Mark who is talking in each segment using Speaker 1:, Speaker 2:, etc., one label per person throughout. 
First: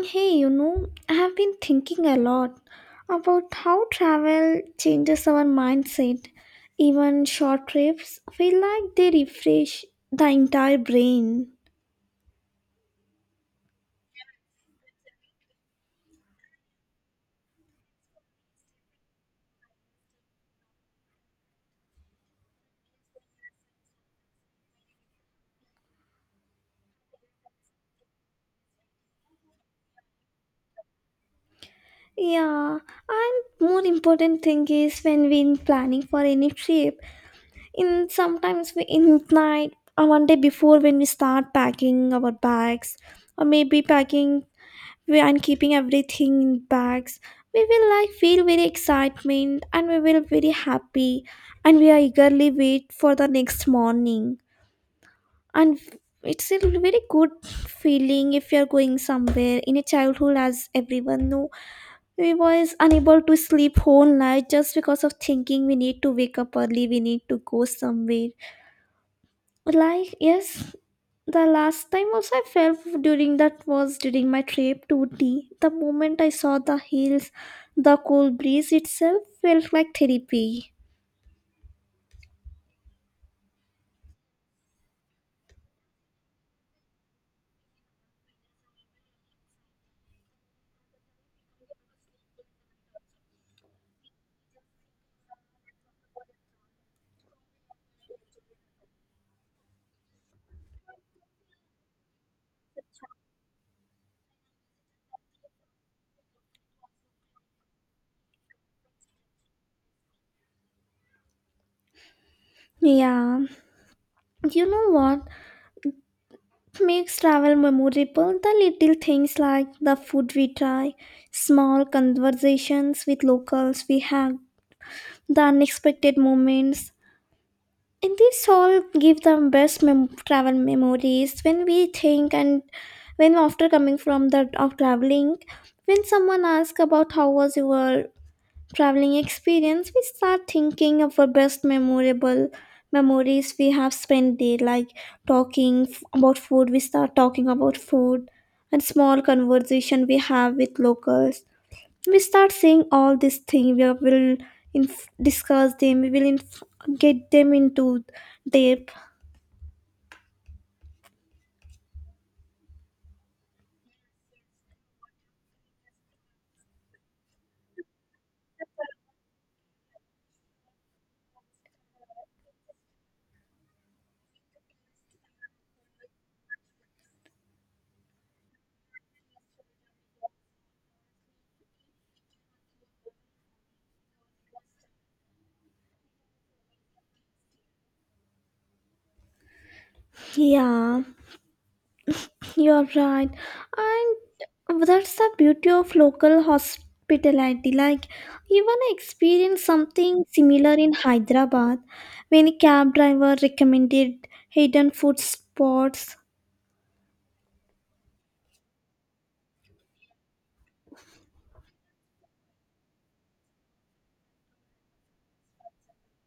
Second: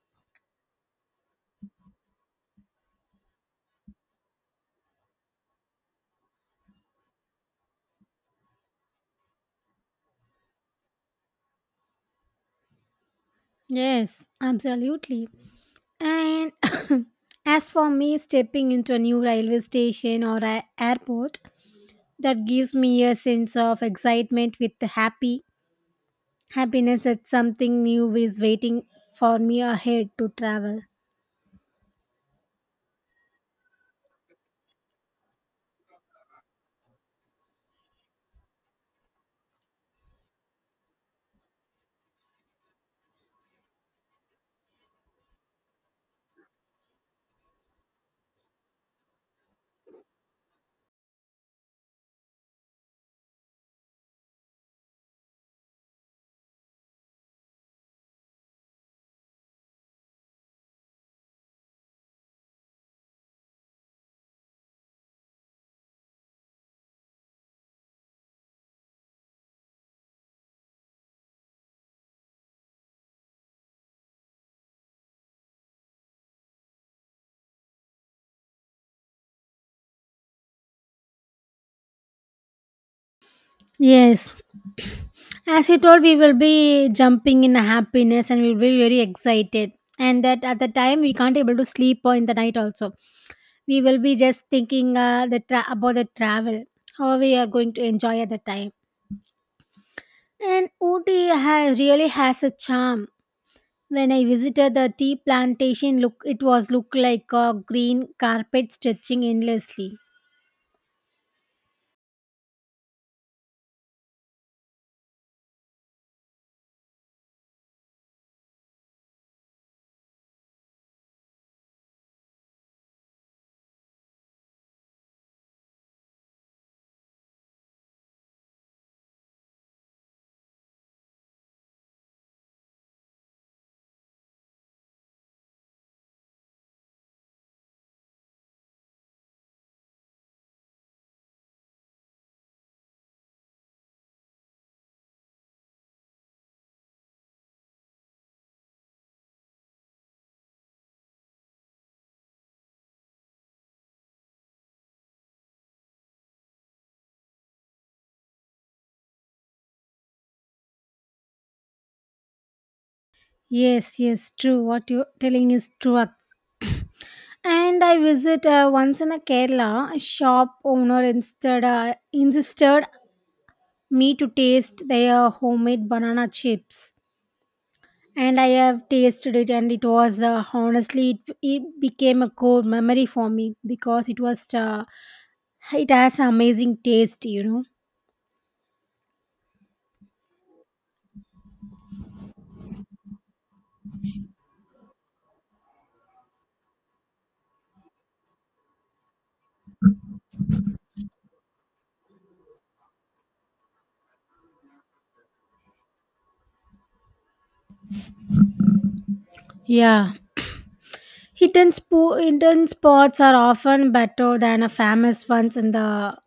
Speaker 1: Hey, you know, I have been thinking a lot about how travel changes our mindset. Even short trips feel like they refresh the entire brain.
Speaker 2: Yes, absolutely. And as for me, stepping into a new railway station or a airport, that gives me a sense of excitement with the happy happiness that something new is waiting for me ahead to travel.
Speaker 1: Yeah, and more important thing is when we're planning for any trip, in sometimes we in night or one day before when we start packing our bags or maybe packing we and keeping everything in bags we will like feel very excitement and we will very happy and we are eagerly wait for the next morning and it's a very good feeling if you're going somewhere in a childhood as everyone know we was unable to sleep whole night just because of thinking we need to wake up early we need to go somewhere like, yes, the last time also I fell during that was during my trip to Ooty. The moment I saw the hills, the cold breeze itself felt like therapy.
Speaker 2: Yes, as you told, we will be jumping in happiness and we'll be very excited. And that at the time we can't able to sleep or in the night also. We will be just thinking about the travel, how we are going to enjoy at the time. And Ooty really has a charm. When I visited the tea plantation, look it was look like a green carpet stretching endlessly.
Speaker 1: Yeah, you know what makes travel memorable? The little things like the food we try, small conversations with locals we have, the unexpected moments, and this all give the best travel memories when we think and when after coming from the of traveling when someone asks about how was your traveling experience we start thinking of our best memorable memories we have spent there like talking about food, we start talking about food and small conversation we have with locals. We start seeing all these things, we will discuss them, we will get them into depth.
Speaker 2: Yes, yes, true. What you're telling is true. And I visit once in a Kerala. A shop owner instead insisted me to taste their homemade banana chips, and I have tasted it, and it was honestly it became a core memory for me because it was. It has amazing taste, you know.
Speaker 1: Yeah, you're right. And that's the beauty of local hospitality, like even I experienced something similar in Hyderabad when a cab driver recommended hidden food spots.
Speaker 2: Yeah. Hidden spots are often better than a famous ones in the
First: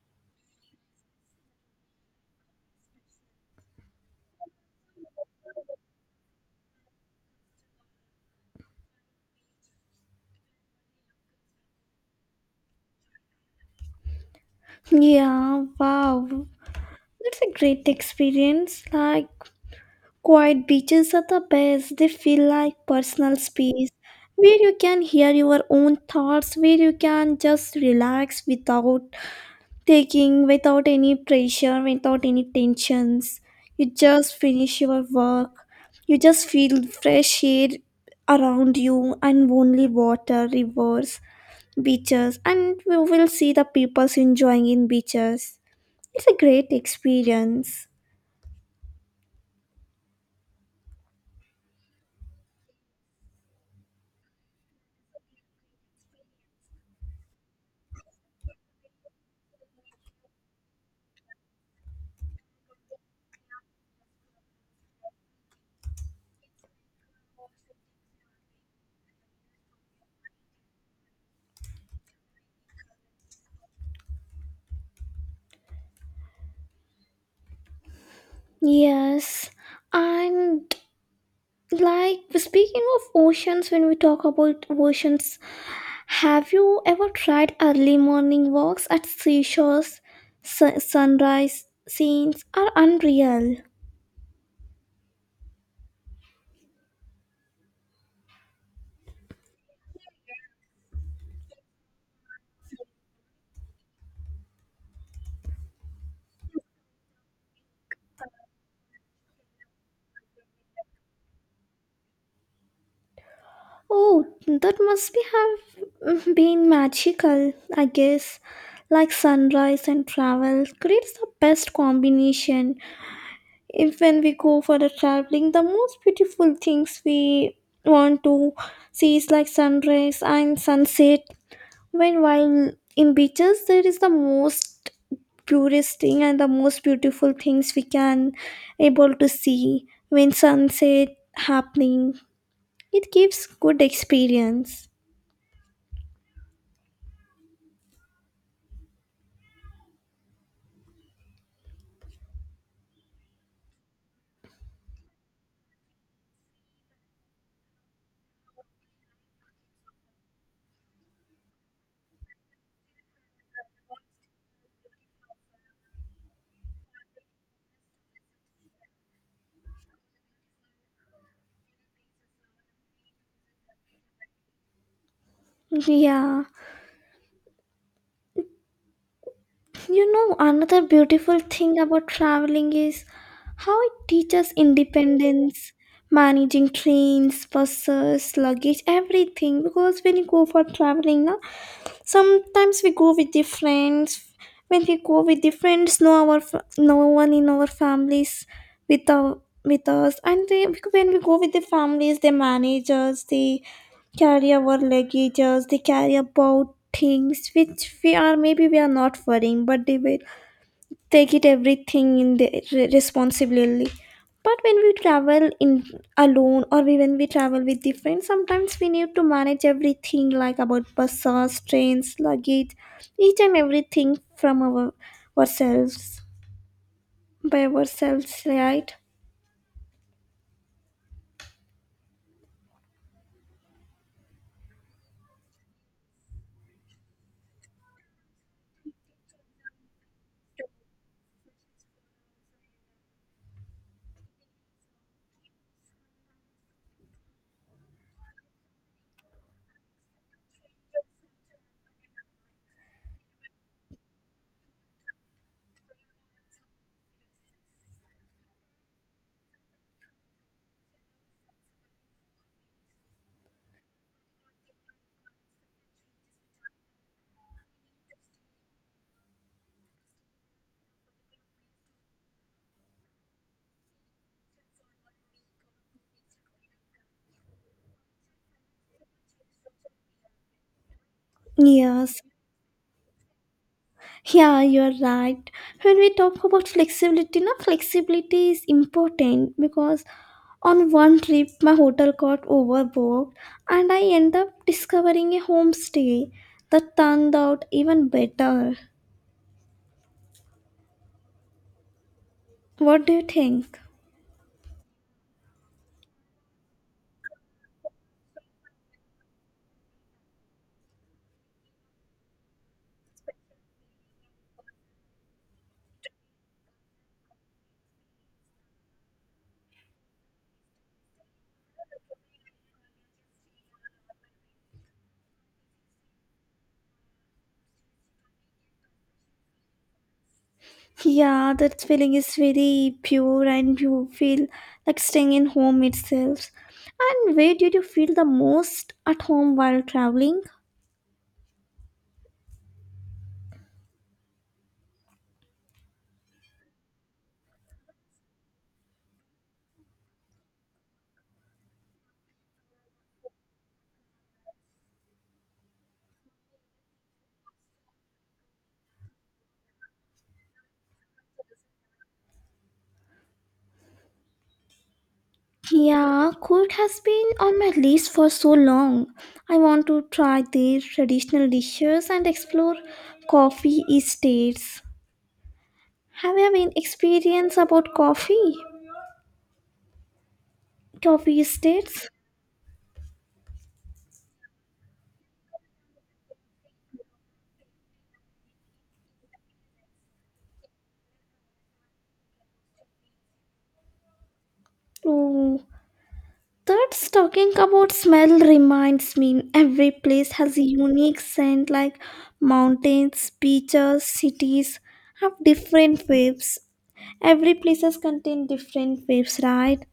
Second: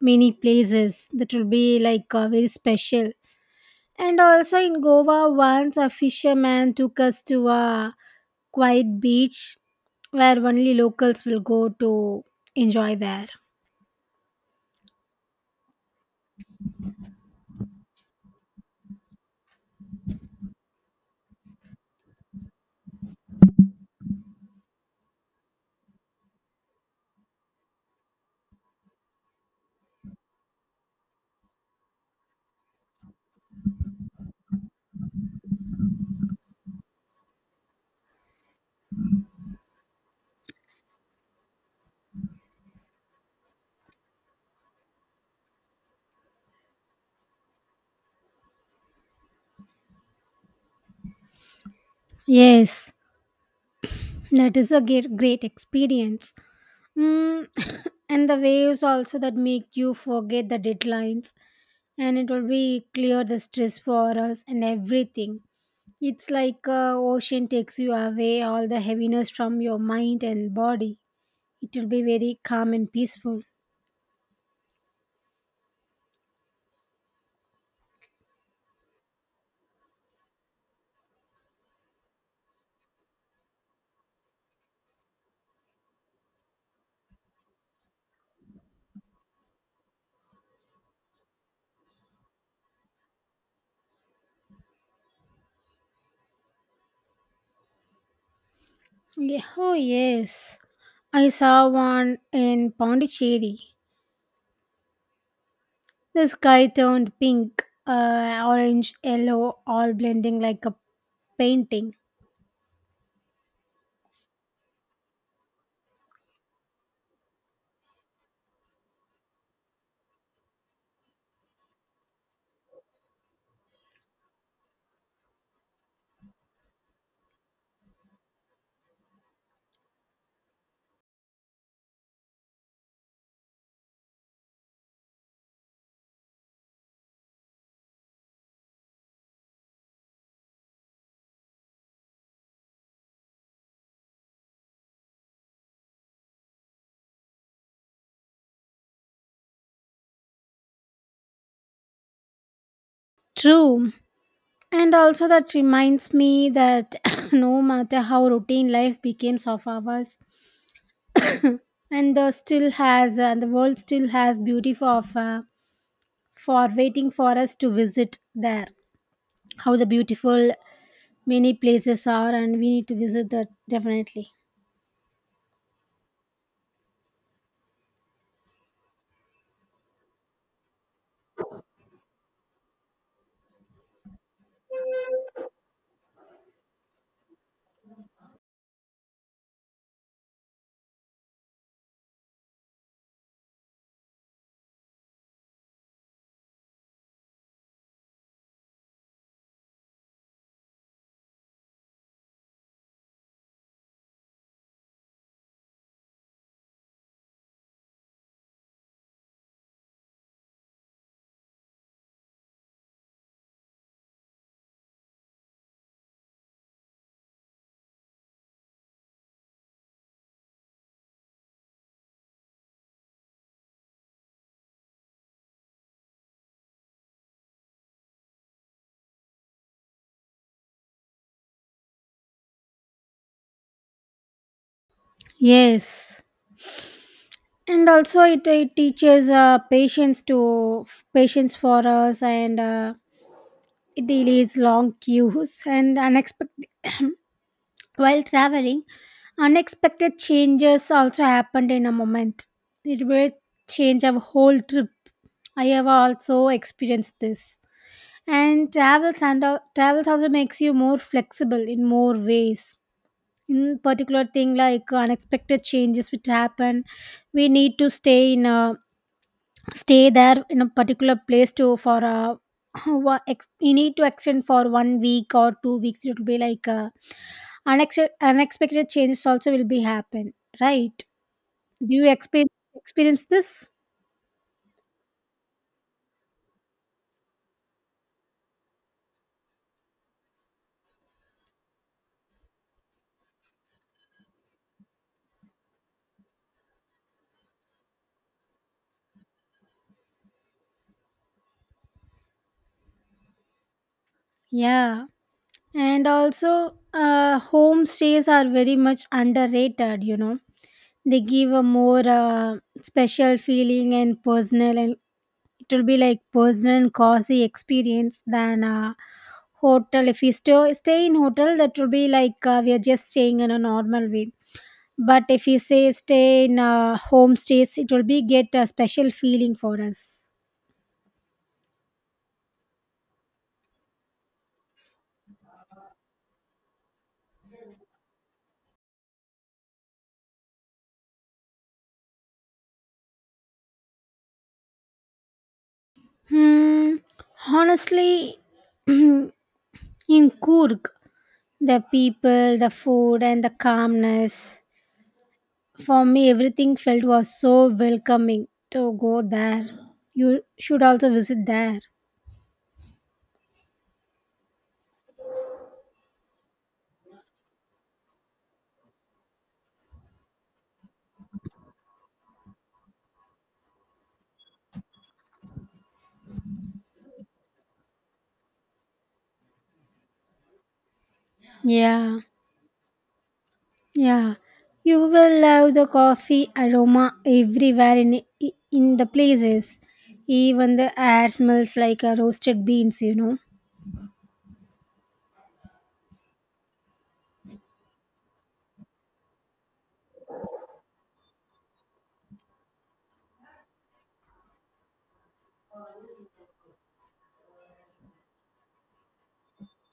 Speaker 2: many places that will be like very special. And also in Goa, once a fisherman took us to a quiet beach where only locals will go to enjoy there.
Speaker 1: Yeah, wow, that's a great experience. Like quiet beaches are the best. They feel like personal space where you can hear your own thoughts, where you can just relax without taking, without any pressure, without any tensions. You just finish your work. You just feel fresh air around you and only water, rivers, beaches, and you will see the people enjoying in beaches. It's a great experience.
Speaker 2: Yes, that is a great, great experience. Mm, and the waves also that make you forget the deadlines, and it will be clear the stress for us and everything. It's like ocean takes you away all the heaviness from your mind and body. It will be very calm and peaceful.
Speaker 1: Yes, and like speaking of oceans, when we talk about oceans, have you ever tried early morning walks at seashores? Sunrise scenes are unreal.
Speaker 2: Yeah. Oh yes, I saw one in Pondicherry. The sky turned pink, orange, yellow, all blending like a painting.
Speaker 1: Oh, that must be have been magical, I guess. Like sunrise and travel creates the best combination. If when we go for the traveling, the most beautiful things we want to see is like sunrise and sunset when while in beaches, there is the most purest thing and the most beautiful things we can able to see when sunset happening. It gives good experience.
Speaker 2: True. And also that reminds me that no matter how routine life becomes of ours, and the still has the world still has beauty for waiting for us to visit there. How the beautiful many places are, and we need to visit that definitely.
Speaker 1: Yeah, you know another beautiful thing about traveling is how it teaches independence, managing trains, buses, luggage, everything. Because when you go for traveling na, sometimes we go with the friends. When we go with the friends no, our no one in our families with our with us. And they, when we go with the families, they manage us, they carry our luggages, they carry about things which we are maybe we are not worrying, but they will take it everything in the responsibly. But when we travel in alone or when we travel with the friends, sometimes we need to manage everything like about buses, trains, luggage, each and everything from our ourselves, by ourselves, right?
Speaker 2: Yes, and also it teaches patience for us and it delays long queues and unexpected while traveling. Unexpected changes also happened in a moment. It will change our whole trip. I have also experienced this. And travels also makes you more flexible in more ways. In particular thing like unexpected changes which happen, we need to stay there in a particular place to for a you need to extend for one week or 2 weeks. It will be like unexpected changes also will be happen, right? Do you
Speaker 1: Yes.
Speaker 2: experience this?
Speaker 1: Yeah, you're right. When we talk about flexibility, no, flexibility is important because on one trip my hotel got overbooked and I end up discovering a homestay that turned out even better. What do you think?
Speaker 2: Yeah, and also home stays are very much underrated, you know. They give a more special feeling and personal, and it will be like personal and cozy experience than hotel. If we stay in hotel, that will be like we are just staying in a normal way. But if we say stay in home stays, it will be get a special feeling for us.
Speaker 1: Yeah, that feeling is very pure and you feel like staying in home itself. And where did you feel the most at home while traveling?
Speaker 2: Hmm, honestly, in Kurg, the people, the food, and the calmness, for me everything felt was so welcoming to go there. You should also visit there.
Speaker 1: Yeah, Kurt has been on my list for so long. I want to try their traditional dishes and explore coffee estates. Have you have any experience about coffee? Coffee estates?
Speaker 2: Yeah. Yeah, you will love the coffee aroma everywhere in the places. Even the air smells like a roasted beans, you know.
Speaker 1: Oh, that's talking about smell reminds me. Every place has a unique scent, like mountains, beaches, cities have different waves. Every places contain different waves, right?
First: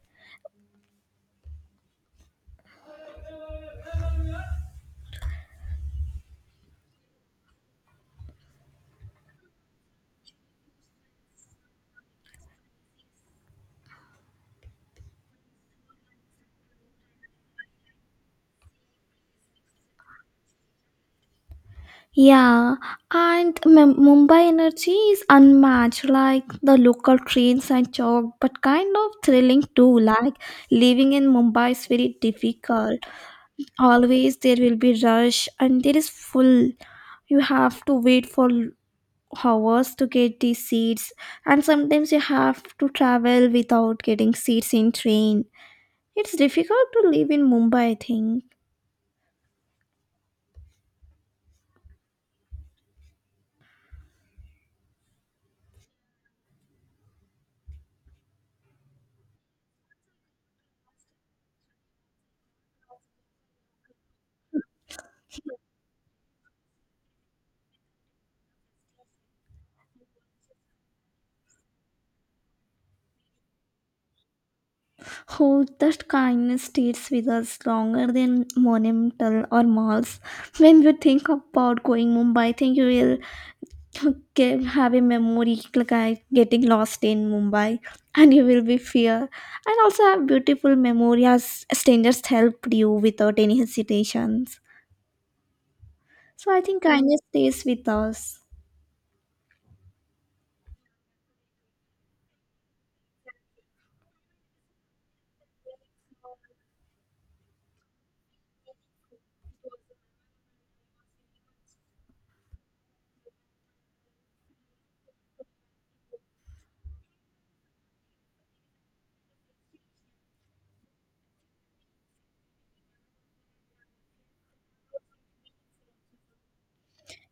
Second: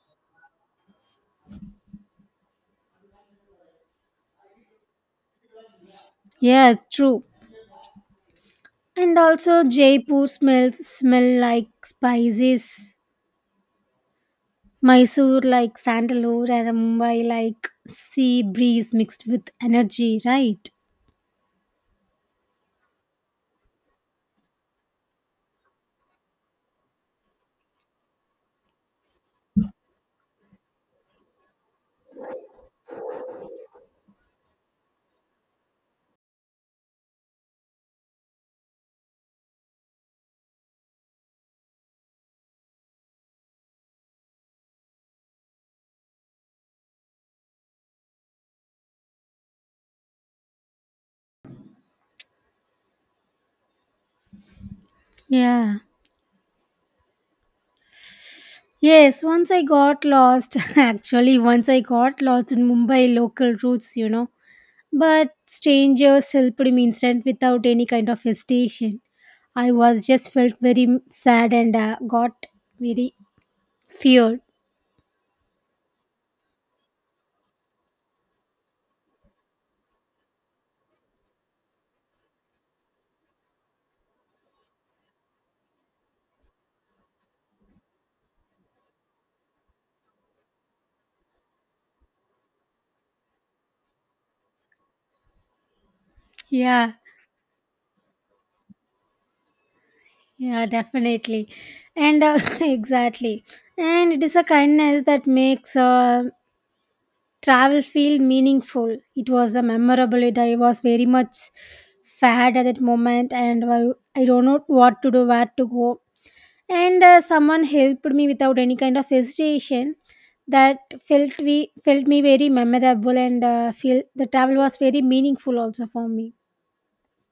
Speaker 2: Yeah, true. And also Jaipur smells smell like spices. Mysore like sandalwood and Mumbai like sea breeze mixed with energy, right?
Speaker 1: Yeah, and Mumbai energy is unmatched. Like the local trains and chalk, but kind of thrilling too. Like living in Mumbai is very difficult. Always there will be rush, and there is full. You have to wait for hours to get these seats, and sometimes you have to travel without getting seats in train. It's difficult to live in Mumbai, I think.
Speaker 2: Yeah. Yes, once I got lost. Actually, once I got lost in Mumbai local routes, you know. But strangers helped me instant without any kind of hesitation. I was just felt very sad and got very feared.
Speaker 1: How that kindness stays with us longer than monumental or malls. When you think about going Mumbai, I think you will have a memory like I getting lost in Mumbai, and you will be fear, and also have beautiful memory as strangers helped you without any hesitations. So I think
Speaker 2: Yeah,
Speaker 1: kindness stays with us.
Speaker 2: yeah, definitely, and exactly, and it is a kindness that makes travel feel meaningful. It was a memorable. It I was very much sad at that moment, and I don't know what to do, where to go. And someone helped me without any kind of hesitation that felt we felt me very memorable and feel the travel was very meaningful also for me.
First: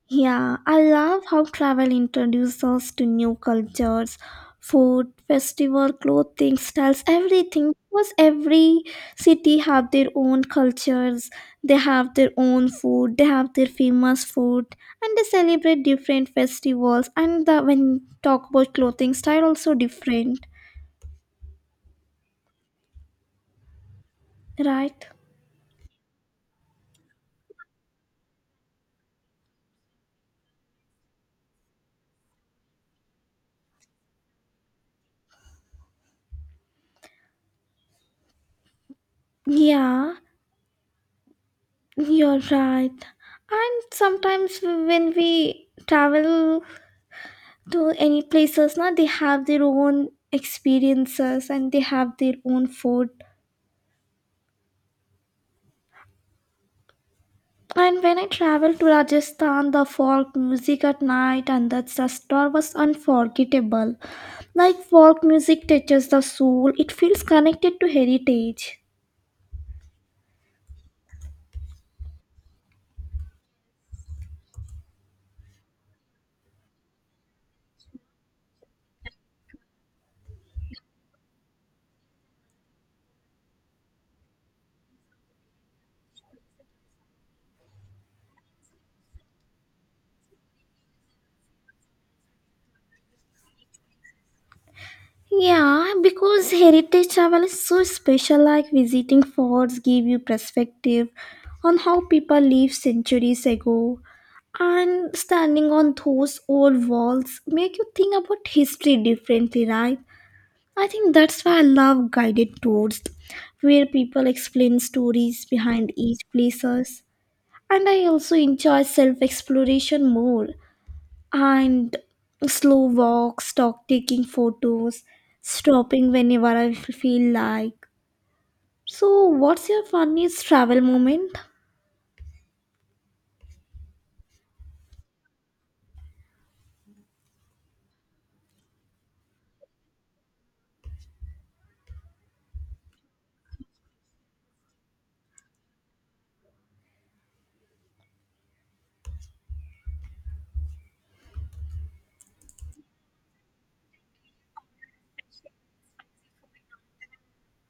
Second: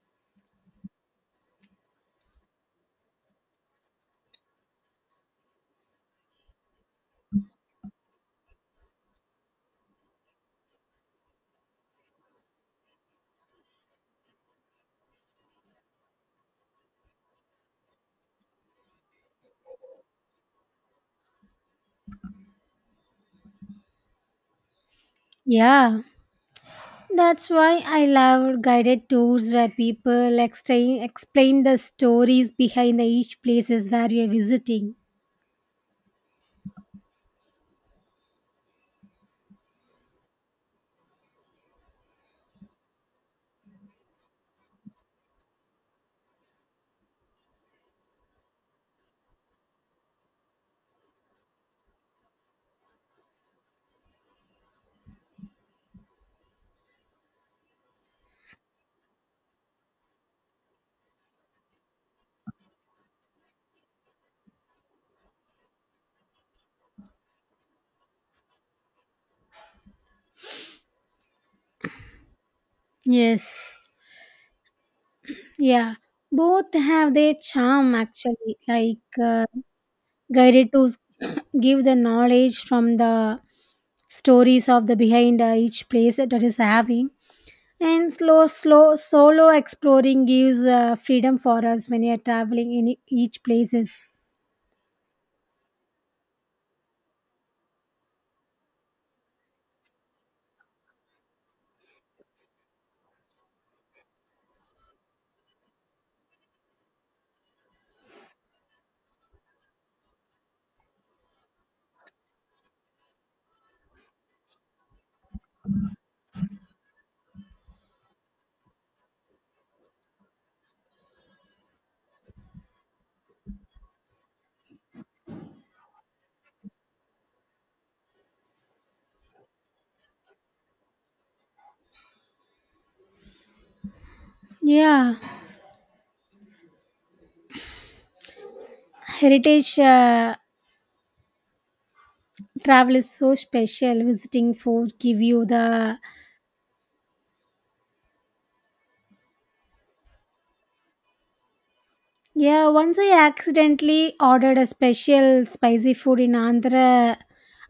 Speaker 1: Yeah, I love how travel introduces us to new cultures, food, festival, clothing, styles, everything. Because every city have their own cultures, they have their own food, they have their famous food, and they celebrate different festivals. And the, when talk about clothing style, also different, right?
Speaker 2: Yeah, that's why I love guided tours where people explain the stories behind the each places where we are visiting.
Speaker 1: Yeah, you're right. And sometimes when we travel to any places now, they have their own experiences and they have their own food. And when I traveled to Rajasthan, the folk music at night and that star was unforgettable. Like folk music touches the soul, it feels connected to heritage.
Speaker 2: Yes. Yeah, both have their charm actually, like guided to give the knowledge from the stories of the behind each place that it is having, and slow solo exploring gives freedom for us when you are traveling in each places.
Speaker 1: Yeah, because heritage travel is so special, like visiting forts give you perspective on how people lived centuries ago. And standing on those old walls make you think about history differently, right? I think that's why I love guided tours where people explain stories behind each places. And I also enjoy self-exploration more and slow walks, talk, taking photos, stopping whenever I feel like. So, what's your funniest travel moment?
Speaker 2: Yeah, heritage travel is so special visiting food give you the. Yeah, once I accidentally ordered a special spicy food in Andhra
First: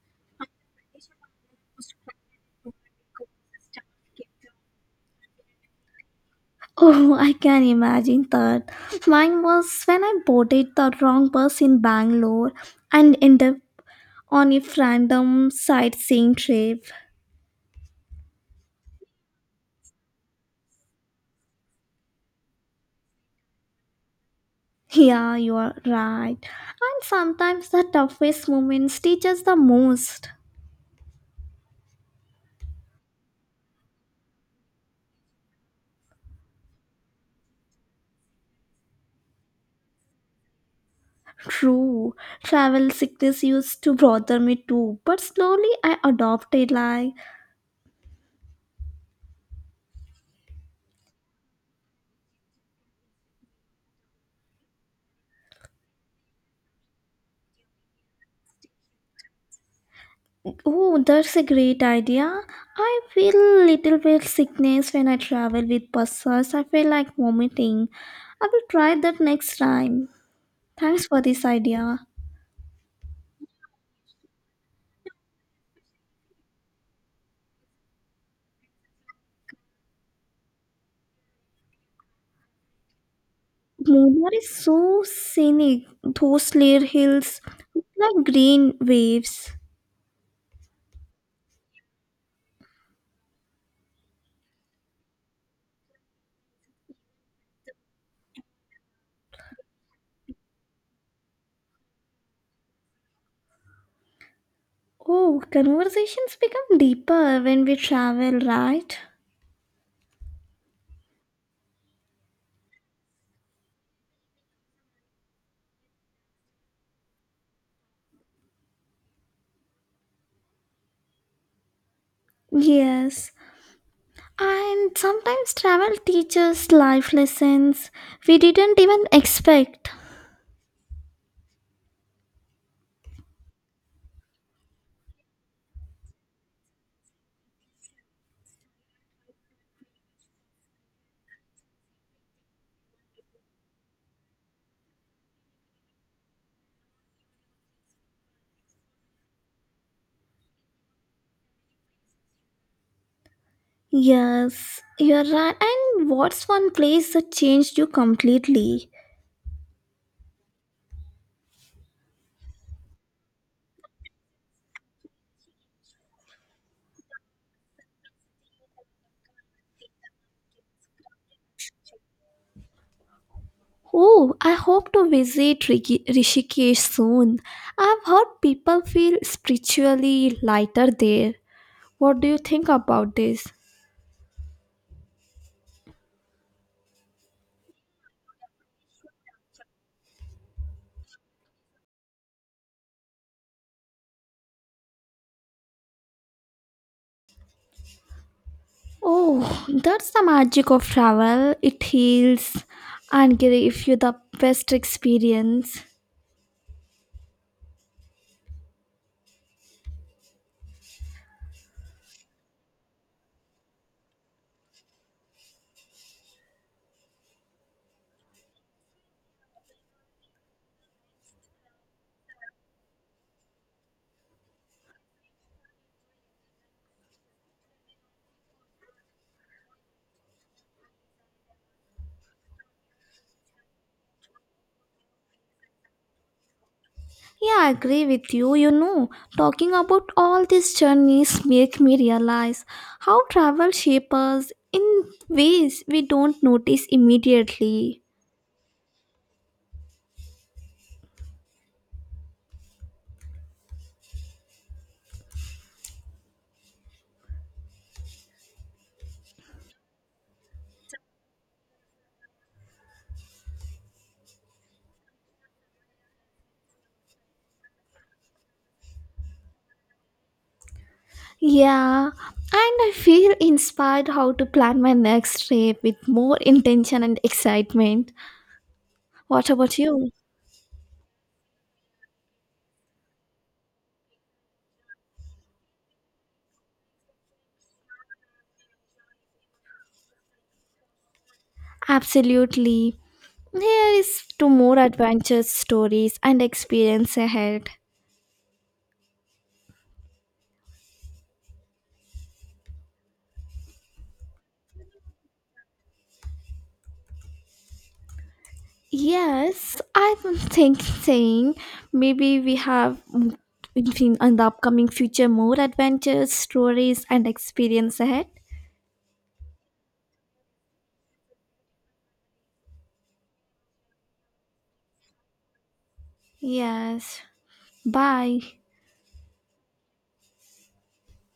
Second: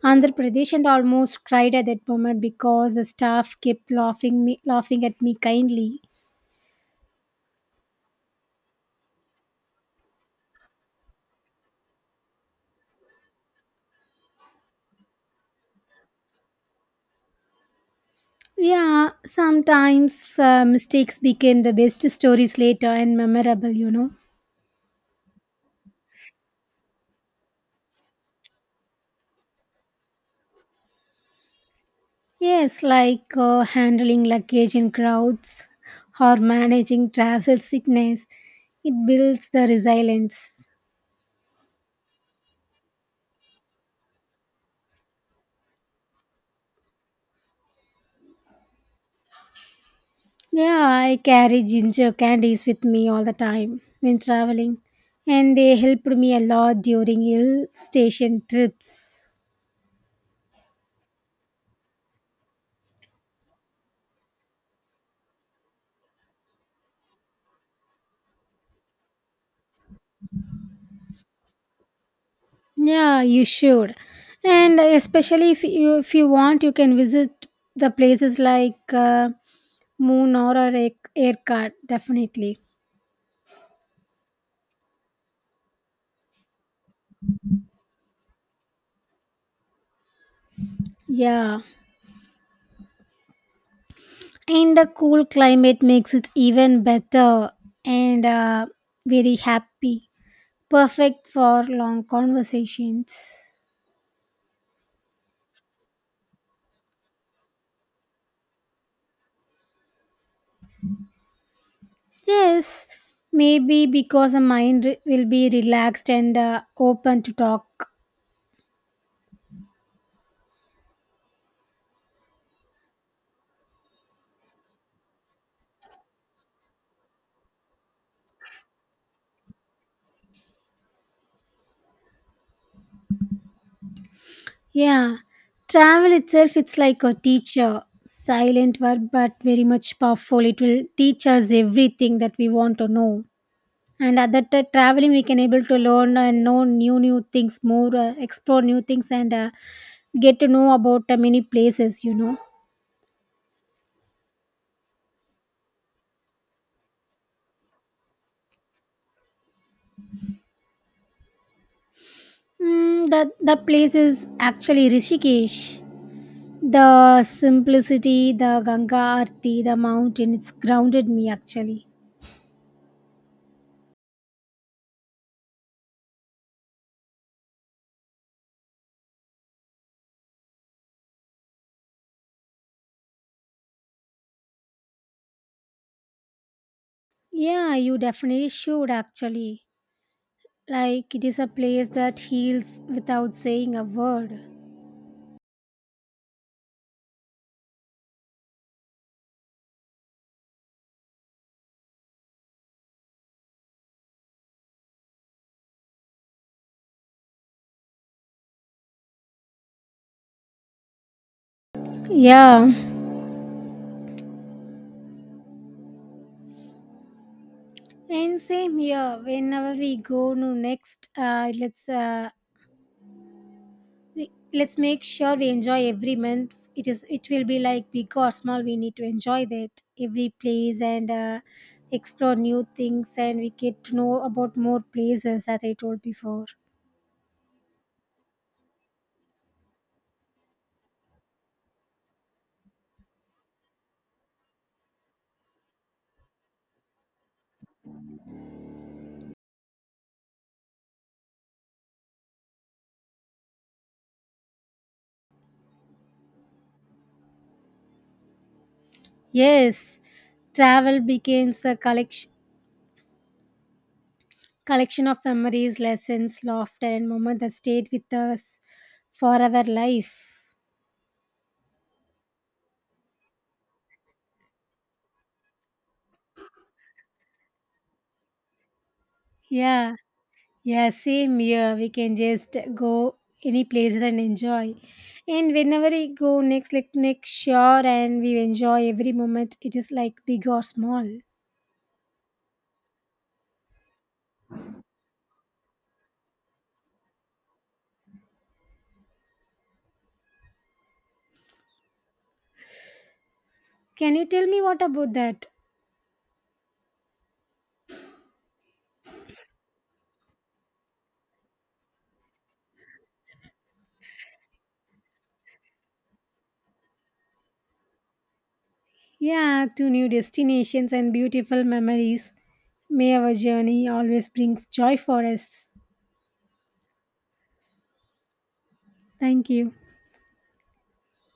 Speaker 2: Andhra Pradesh and almost cried at that moment because the staff kept laughing me laughing at me kindly.
Speaker 1: Oh, I can imagine that. Mine was when I boarded the wrong bus in Bangalore and ended up on a random sightseeing trip.
Speaker 2: Yeah, sometimes mistakes became the best stories later and memorable, you know.
Speaker 1: Yeah, you are right. And sometimes the toughest moments teach us the most.
Speaker 2: Yes, like handling luggage in crowds or managing travel sickness. It builds the resilience.
Speaker 1: True, travel sickness used to bother me too, but slowly I adopted like,
Speaker 2: Yeah, I carry ginger candies with me all the time when traveling, and they helped me a lot during hill station trips.
Speaker 1: oh, that's a great idea. I feel little bit sickness when I travel with buses. I feel like vomiting. I will try that next time. Thanks for this idea.
Speaker 2: Yeah, you should. And especially if you want, you can visit the places like Moon or Aircard, definitely.
Speaker 1: Munnar is so scenic. Those layer hills look like green waves.
Speaker 2: Yeah, and the cool climate makes it even better and very happy. Perfect for long conversations.
Speaker 1: Oh, conversations become deeper when we travel, right?
Speaker 2: Yes, maybe because the mind will be relaxed and open to talk.
Speaker 1: Yes. And sometimes travel teaches life lessons we didn't even expect.
Speaker 2: Yeah, travel itself, it's like a teacher. Silent word, but very much powerful. It will teach us everything that we want to know. And at that traveling, we can able to learn and know new things, more explore new things, and get to know about many places. You know,
Speaker 1: Yes, you're right. And what's one place that changed you completely?
Speaker 2: mm, that place is actually Rishikesh. The simplicity, the Ganga Aarti, the mountain, it's grounded me actually.
Speaker 1: Oh, I hope to visit Rishikesh soon. I've heard people feel spiritually lighter there. What do you think about this?
Speaker 2: Yeah, you definitely should actually. Like, it is a place that heals without saying a word.
Speaker 1: Oh, that's the magic of travel. It heals and gives you the best experience.
Speaker 2: Yeah. And same here. Whenever we go to next, let's let's make sure we enjoy every month. It is it will be like big or small, we need to enjoy that every place, and explore new things, and we get to know about more places as I told before.
Speaker 1: Yeah, I agree with you. You know, talking about all these journeys make me realize how travel shapes us in ways we don't notice immediately.
Speaker 2: Yes, travel becomes a collection of memories, lessons, laughter, and moments that stayed with us for our life.
Speaker 1: Yeah, and I feel inspired how to plan my next trip with more intention and excitement. What about
Speaker 2: Yeah.
Speaker 1: you?
Speaker 2: Yeah, same here. We can just go any places and enjoy. And whenever we go next, like make sure and we enjoy every moment. It is like big or small.
Speaker 1: Absolutely. Here is to more adventures, stories, and experience ahead.
Speaker 2: Can you tell me what about that?
Speaker 1: Yes, I've been maybe we have in the upcoming future more adventures, stories, and experience ahead.
Speaker 2: Yeah, to new destinations and beautiful memories. May our journey always brings joy for us.
Speaker 1: Yes. Bye.
Speaker 2: Thank you.